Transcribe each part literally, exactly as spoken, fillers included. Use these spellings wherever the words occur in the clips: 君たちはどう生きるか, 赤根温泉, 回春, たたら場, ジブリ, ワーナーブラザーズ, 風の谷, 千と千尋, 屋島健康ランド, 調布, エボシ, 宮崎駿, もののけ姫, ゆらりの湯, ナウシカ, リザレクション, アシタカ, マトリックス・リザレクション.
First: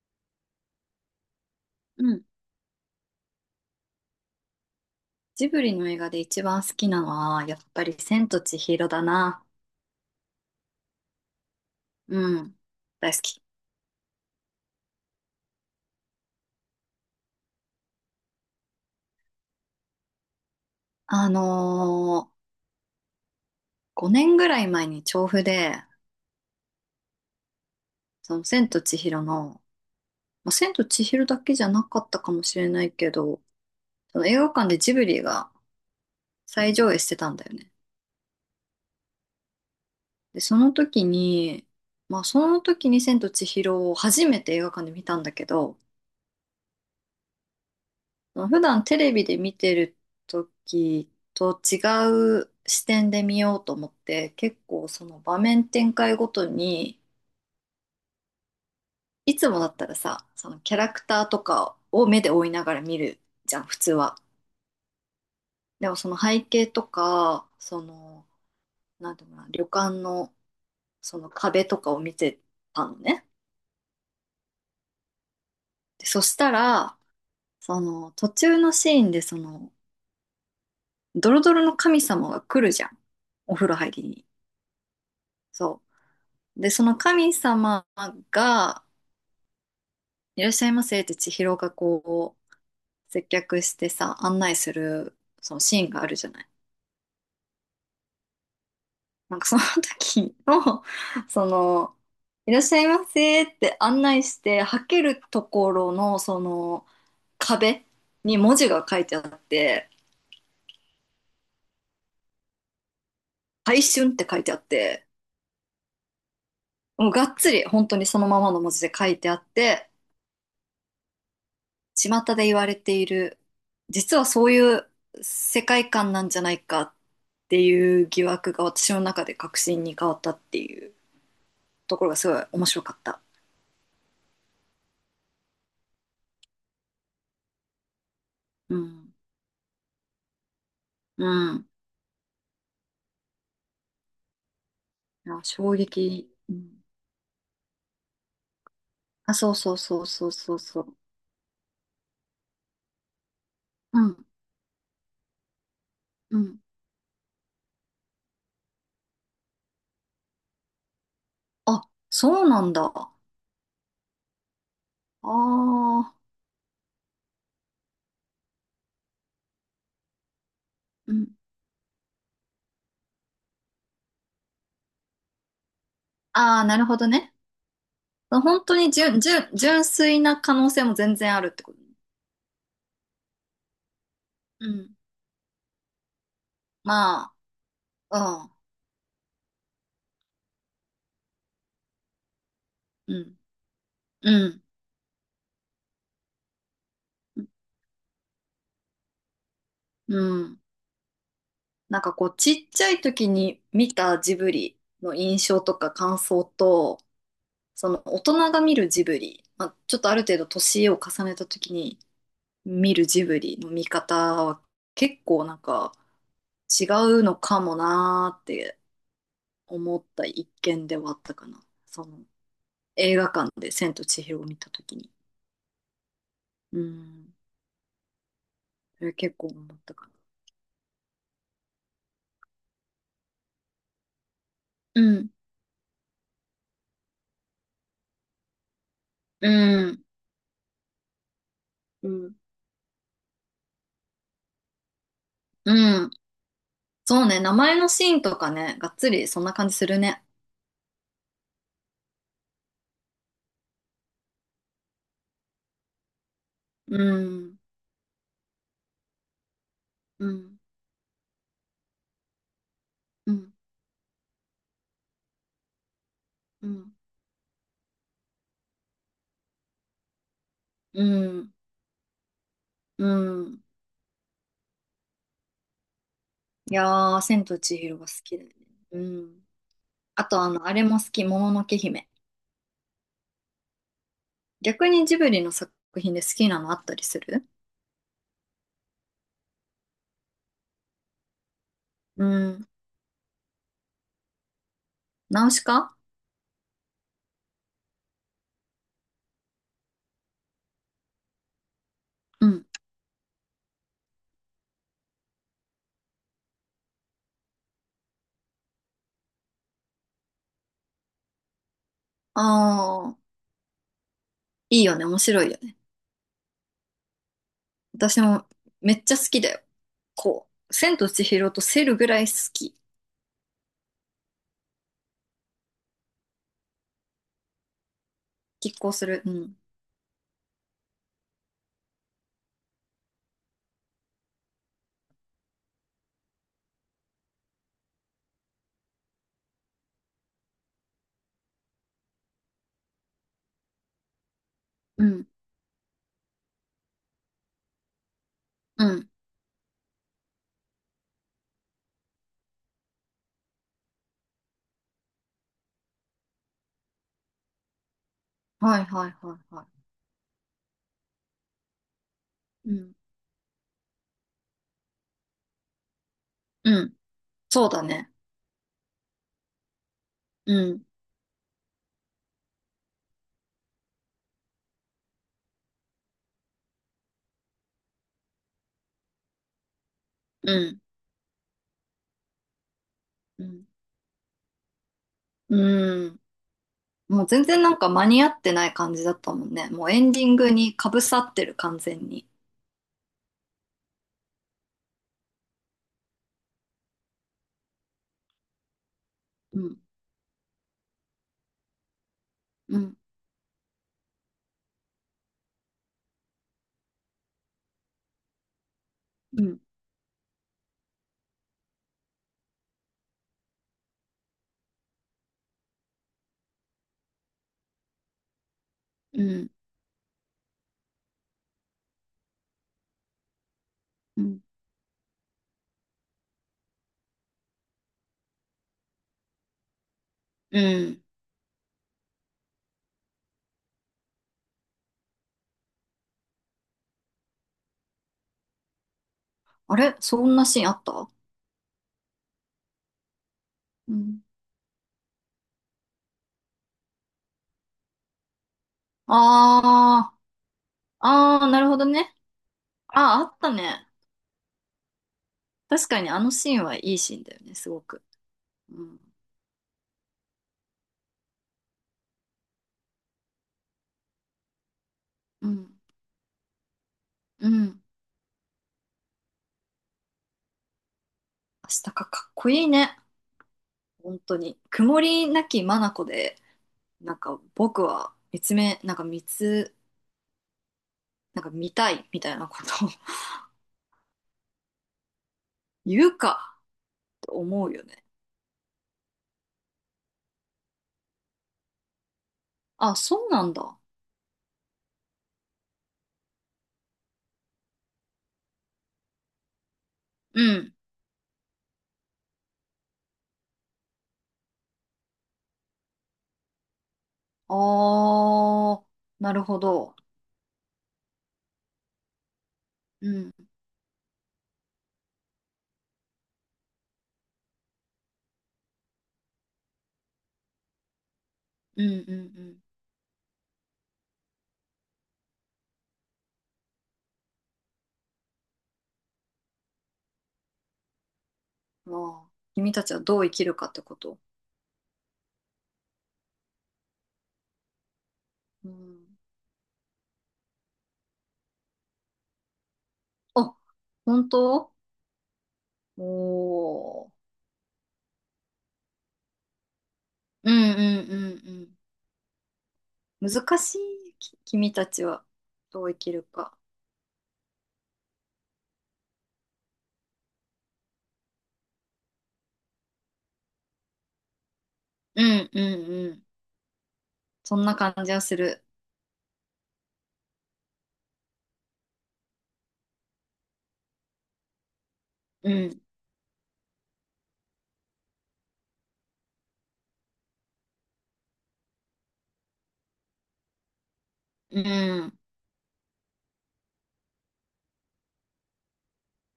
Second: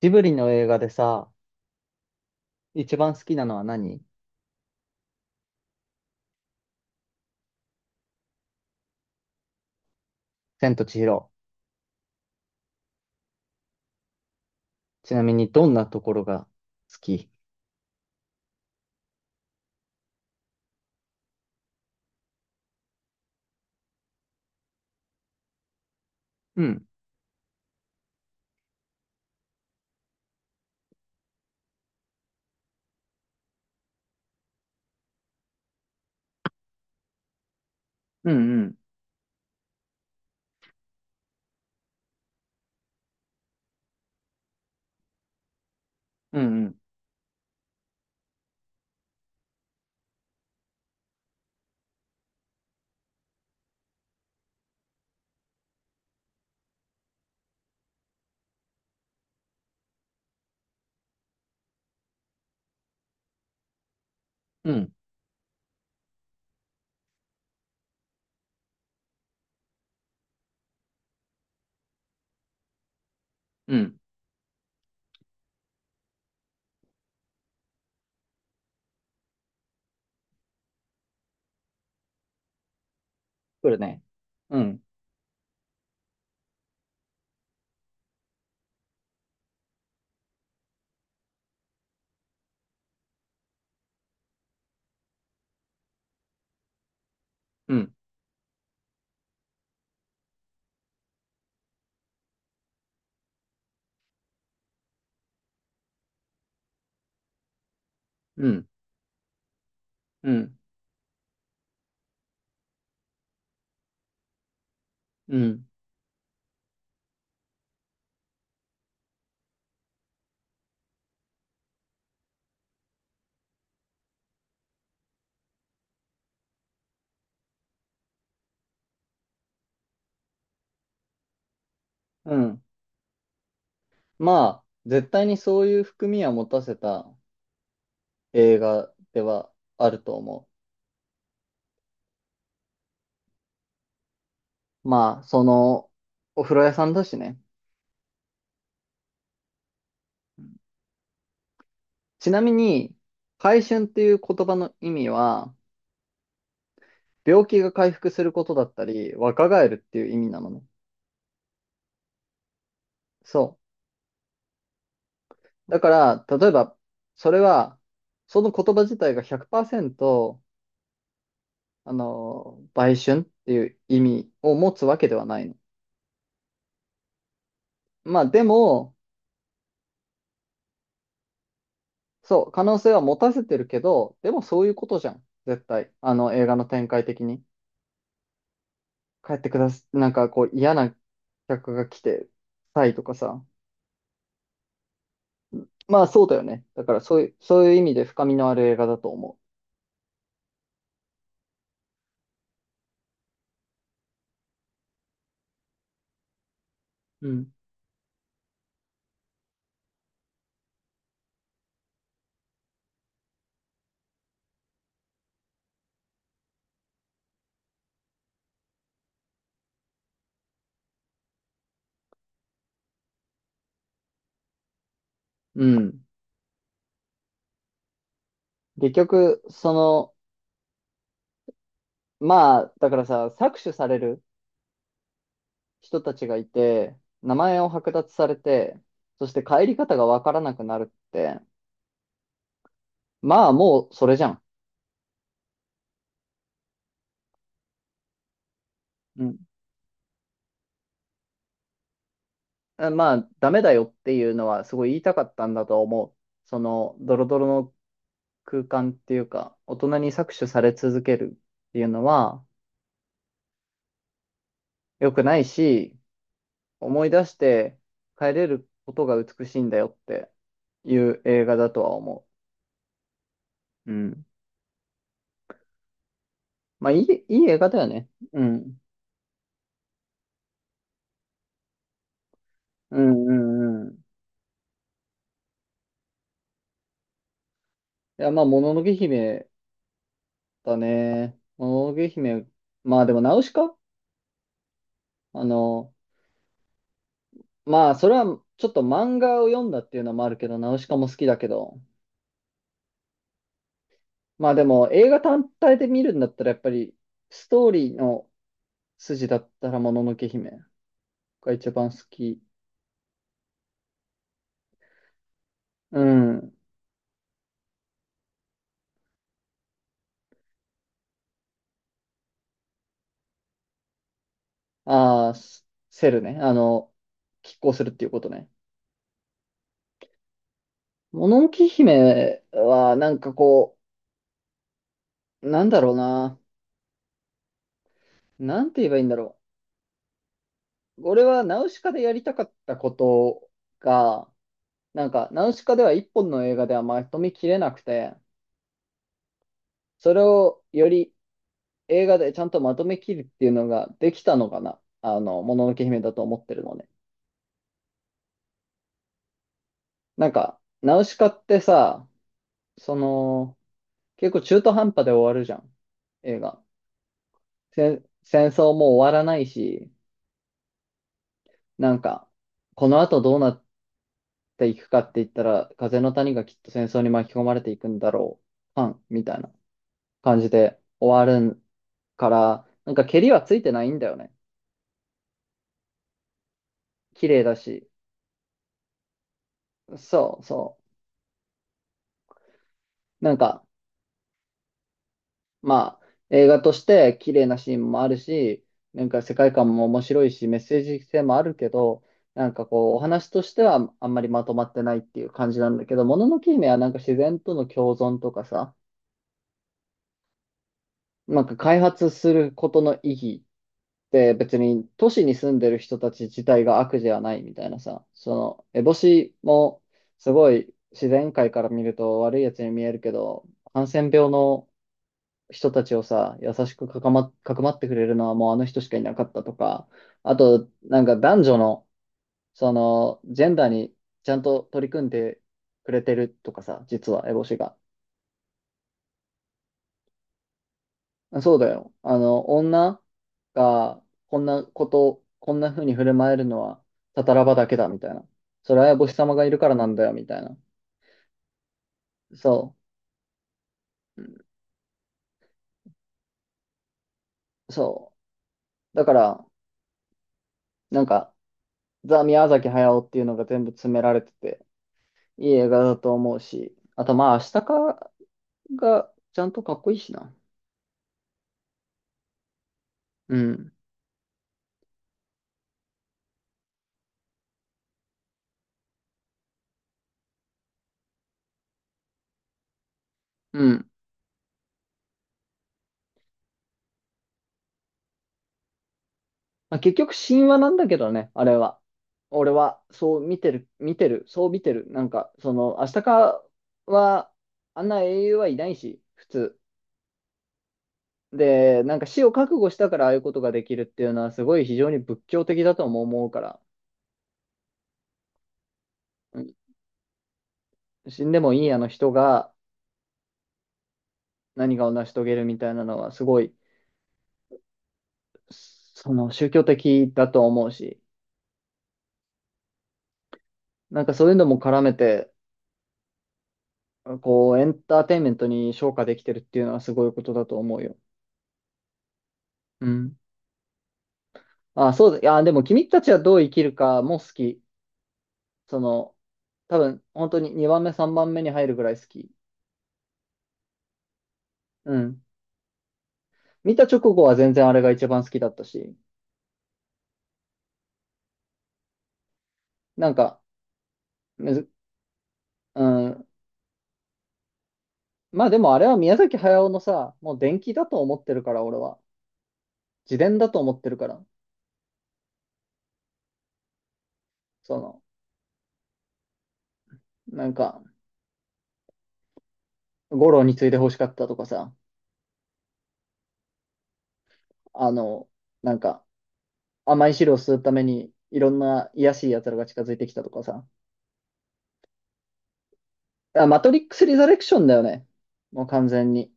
ジブリの映画でさ、うん。一番好きなのは何？ジブリの映画で一番好きなのは、やっぱり千と千尋だな。千と千尋。うん。大好き。ちなみにどんなところが好き？あのー、ごねんぐらい前に調布で、うん、その千と千尋の、まあ、千と千尋だけじゃなかったかもしれないけど、その映画館でジブリが再上映してたんだよね。うん、うん、で、その時に、まあその時に千と千尋を初めて映画館で見たんだけど、うん、うん、普段テレビで見てる時と違う視点で見ようと思って、結構その場面展開ごとに、いつもだったらさ、そのキャラクターとかを目で追いながら見るじゃん、普通は。うん、でもその背景とか、その、なんていうのかな、旅館のその壁とかを見てたのね。うん。で、そしたらその途中のシーンで、そのドロドロの神様が来るじゃん、お風来呂る入ね。りに。うん、そう。で、その神様が、いらっしゃいませって千尋がこう、接客してさ、案内する、そのシーンがあるじゃない。うん、なんかその時の、その、いらっしゃいませって案内して、はけるところの、その、壁にう文ん、字が書いてあって、うん、回春って書いてあって、うん、もうがっつり本当にそのままの文字で書いてあって、巷で言われている、実はそういう世界観なんじゃないかっていう疑惑が私の中で確信に変わったっていうところがすうごいん。面白かった。まあ、絶対にそういう含みは持たせた映う画ん。ではあると思うん。う。まあ、いや、そ衝の、撃。おう風呂屋ん。さんだしね。あ、そうそうそうそうそうそう。ちなみに、回春っうていうん。言葉の意味は、うん。病気が回復することだったり、若返るっていう意味なのね。あ、そうなんだ。あそう。だかあ。ら、例えば、それは、その言葉自体がひゃくパーセント、うん。あの、売春っていう意味を持つわけではないの。ああ、なるほどね。まあ、で本当にも、純、純、純粋な可能性も全然あるってことね。そう、可能性は持たせてるけど、でもそうういうこん。とじゃん。絶対。あの、映画の展開的まに。あ、帰ってくださ、なんかこう、嫌な客が来て、たいとかうん。さ。うん。まあ、そうだよね。だから、そういう、うん。そういう意味で深みのある映画だと思うん。なんかこう、ちっちゃい時に見たジブリの印象とか感想と、う。うん。その大人が見るジブリ、まあ、ちょっとある程度年を重ねた時に見るジブリの見方は結構なんか違うのかもなーって思った一見ではあったかな。その映画館で千と千尋を見た時に。うん。うん。結それ結局、構そ思ったかな。の、まあ、だからさ、搾取されるうん。人たちがいて、名前を剥奪されて、そしてう帰り方ん。がわからなくなるって、うん。まあもうそれじゃん。うん。そうね。名前のシーンとかね、がっつうりん。そんな感じするね。あまあダメだよっていうのはすごい言いたかったんだと思う。そのうドロドロん、の空間っていうか、大人にう搾取ん、され続けるっていうのはうん、良くないし、うん、思い出して帰れることが美しいんだよっていうう映ん、画だとは思うん。う。うん。いまあいやー、い、いい千映と画千だよ尋がね。好きうだよね。ん。うん。あと、あの、あれも好き、もののけ姫。うんうんうん。逆にジブリの作品で好きなのあったりする？いや、まあ、もののけ姫たね。おげう姫。ん。まあでも、ナウシカ、あナウシの、カ。まあ、それはちょっと漫画を読んだっていうのもあるけど、ナウシカも好きだけど、うん。まあでも、映画単体で見るんだったら、やっぱり、ストーリーの筋だったら、もののけ姫が一番好き。ああ、いいよね、面白いよね。うん。私もめっちゃ好きだよ。こう、千と千尋とセルぐらい好き。ああ、スセルね。あの、拮抗するっていうことね。拮抗する。うん。もののけ姫は、なんかこう、なんだろうな。なんて言えばいいんだろう。俺はナウシカでやりたかったことが、うなんん。か、ナウシカでは一本の映画ではまとめきれなくて、うん。それをより映画でちゃんとまとめきるっていうのができたのかな。あの、もののけ姫だと思ってるのね。はいはいはいはなんか、ナウシカってさ、い。うん。その、結構中途半端で終わるじゃん。映画。うん。そうだ戦ね。戦争も終わらないし、うん。なんか、この後どうなっていくかって言ったら、風の谷がきっと戦争に巻き込まれていくんだろう。パン、みたいな感じうでん。終わるから、なんか、ケリはうついんてないんだよね。うん。も綺う麗全だ然なんかし、間に合ってない感じだったもんね。もうエンディンそうグにそかぶさってる、完全に。う。なんか、まあ、映画として綺麗なシーンもあるし、なんか世界う観ん、も面白いし、メッセージ性もあるけど、なんかうこう、ん、お話としてはあんまりまとまってないっていう感じなんだけど、もののけ姫はなんか自然との共存とかさ、うん、なんか開発することの意義って別に都市に住んでる人たち自体が悪じゃないみたいなさ、その、烏帽う子ん、もすごい自然界から見ると悪いやつに見えるけど、ハンセンう病ん。の人たちをさ、優しくかかま、かくまってくれるのはもうあの人しかいなかったとか、あうと、なん。んか男女の、その、ジェンダーにちゃんと取り組んでくれてるとかさ、実は、エボシが。あれそんなシーンあった？そうだよ。あの、女うがん。こんなこと、こんな風に振る舞えるのは、たたらばだけだ、みたいな。それはエボシ様がいるからなんだよ、あー、みたいな。あー、なるほどね。そあー、あったね。う。確かにあのシーンはいいシーンだよね、すごく。そうう。ん、だから、なんか、ザ・宮崎駿っていうのが全部詰められてて、ういい映ん、画だと思うし、あとまあ、明う日ん。かがちゃんとかっこいいしな。明日かかっこいいね。うん。本当に。曇りなき眼で、なんか僕は見つめ、なんか見つ、なんか見たいみたいなことをうん。言うかと思うよね。まあ、結局神話なんだけどね、あれは。俺は、あ、そうそう見なてんる、だ。見てる、そう見てる。なんか、その、明日かは、あんな英雄はいないし、普通。うん。で、なんか死を覚悟したからああいうことができるっていうのは、すごい非常に仏教的だとも思うから、あー、なうるん、ほど。死んでもいいあの人がうん、何かを成し遂げるみたいなのは、すごい、その宗教的だと思うし、うん、うん、なんかそういうのも絡めて、こう、エンターテインメントに昇華できてるっていうのはすごいことだと思うよ。うん。ああ、君たうちはん。どう生きるかってこと？あ、そうだ。いやでも君たちはどう生きるかも好き。うその、ん。多分、本当ににばんめ、さんばんめに入るぐらい好き。あ、本当？うん。お見た直後ー。は全然あれが一番好きだったし。うん、うん、うん、なんうん。か、難しい。きむず、君たちはどうう生きるん。か。まあでもあれは宮崎駿のさ、もう伝記だと思ってるから、俺は。自伝だと思ってるから。うん、うん、うん。そんなそ感の、じはする。なんか、五郎について欲しかったとかさ、うん、あの、なんか、甘い汁を吸うために、いろんな卑しい奴らが近づいてきたとかさ。うん。あ、マトリックス・リザレクションだよね。もう完全に。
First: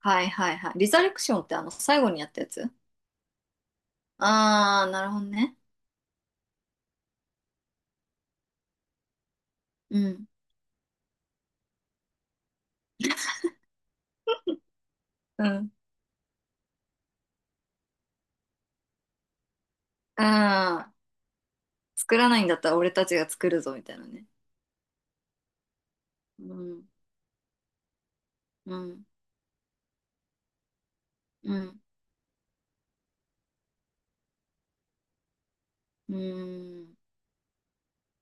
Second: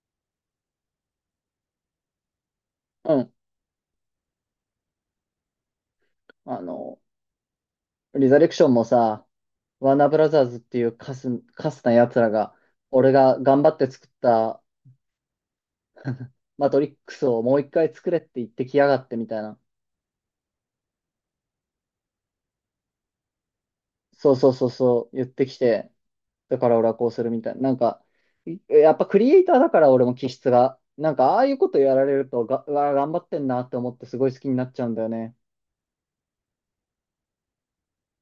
はいはいはい。リザレクションってあの、最後にやったやつ？うん。ああー、なるほどね。あの、リザレクションもさ、ワーうナーブん。ラザーズっていうカス、カスな奴らが、俺が頑張って作ったうん。マトリックスをもう一回作れって言ってきやがってみたいな。ああ、作らないんだったら俺たちが作るぞみたいなね。そうそうそうそう、言ってきて、うだからん、俺はこうするみたいな。なんか、いうやっん、ぱクリエイターだから俺も気質が、なんかああいううことん、やられるとが、うわ、頑張ってんなって思ってすごい好きになっちゃうんだよね。うん、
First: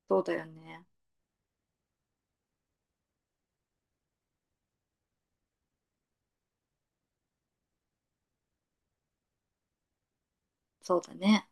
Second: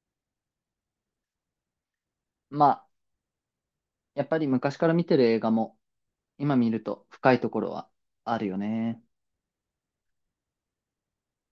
そうだよね。まあ、やっぱり昔から見てる映画も今見ると深いところはあるよね。そうだね。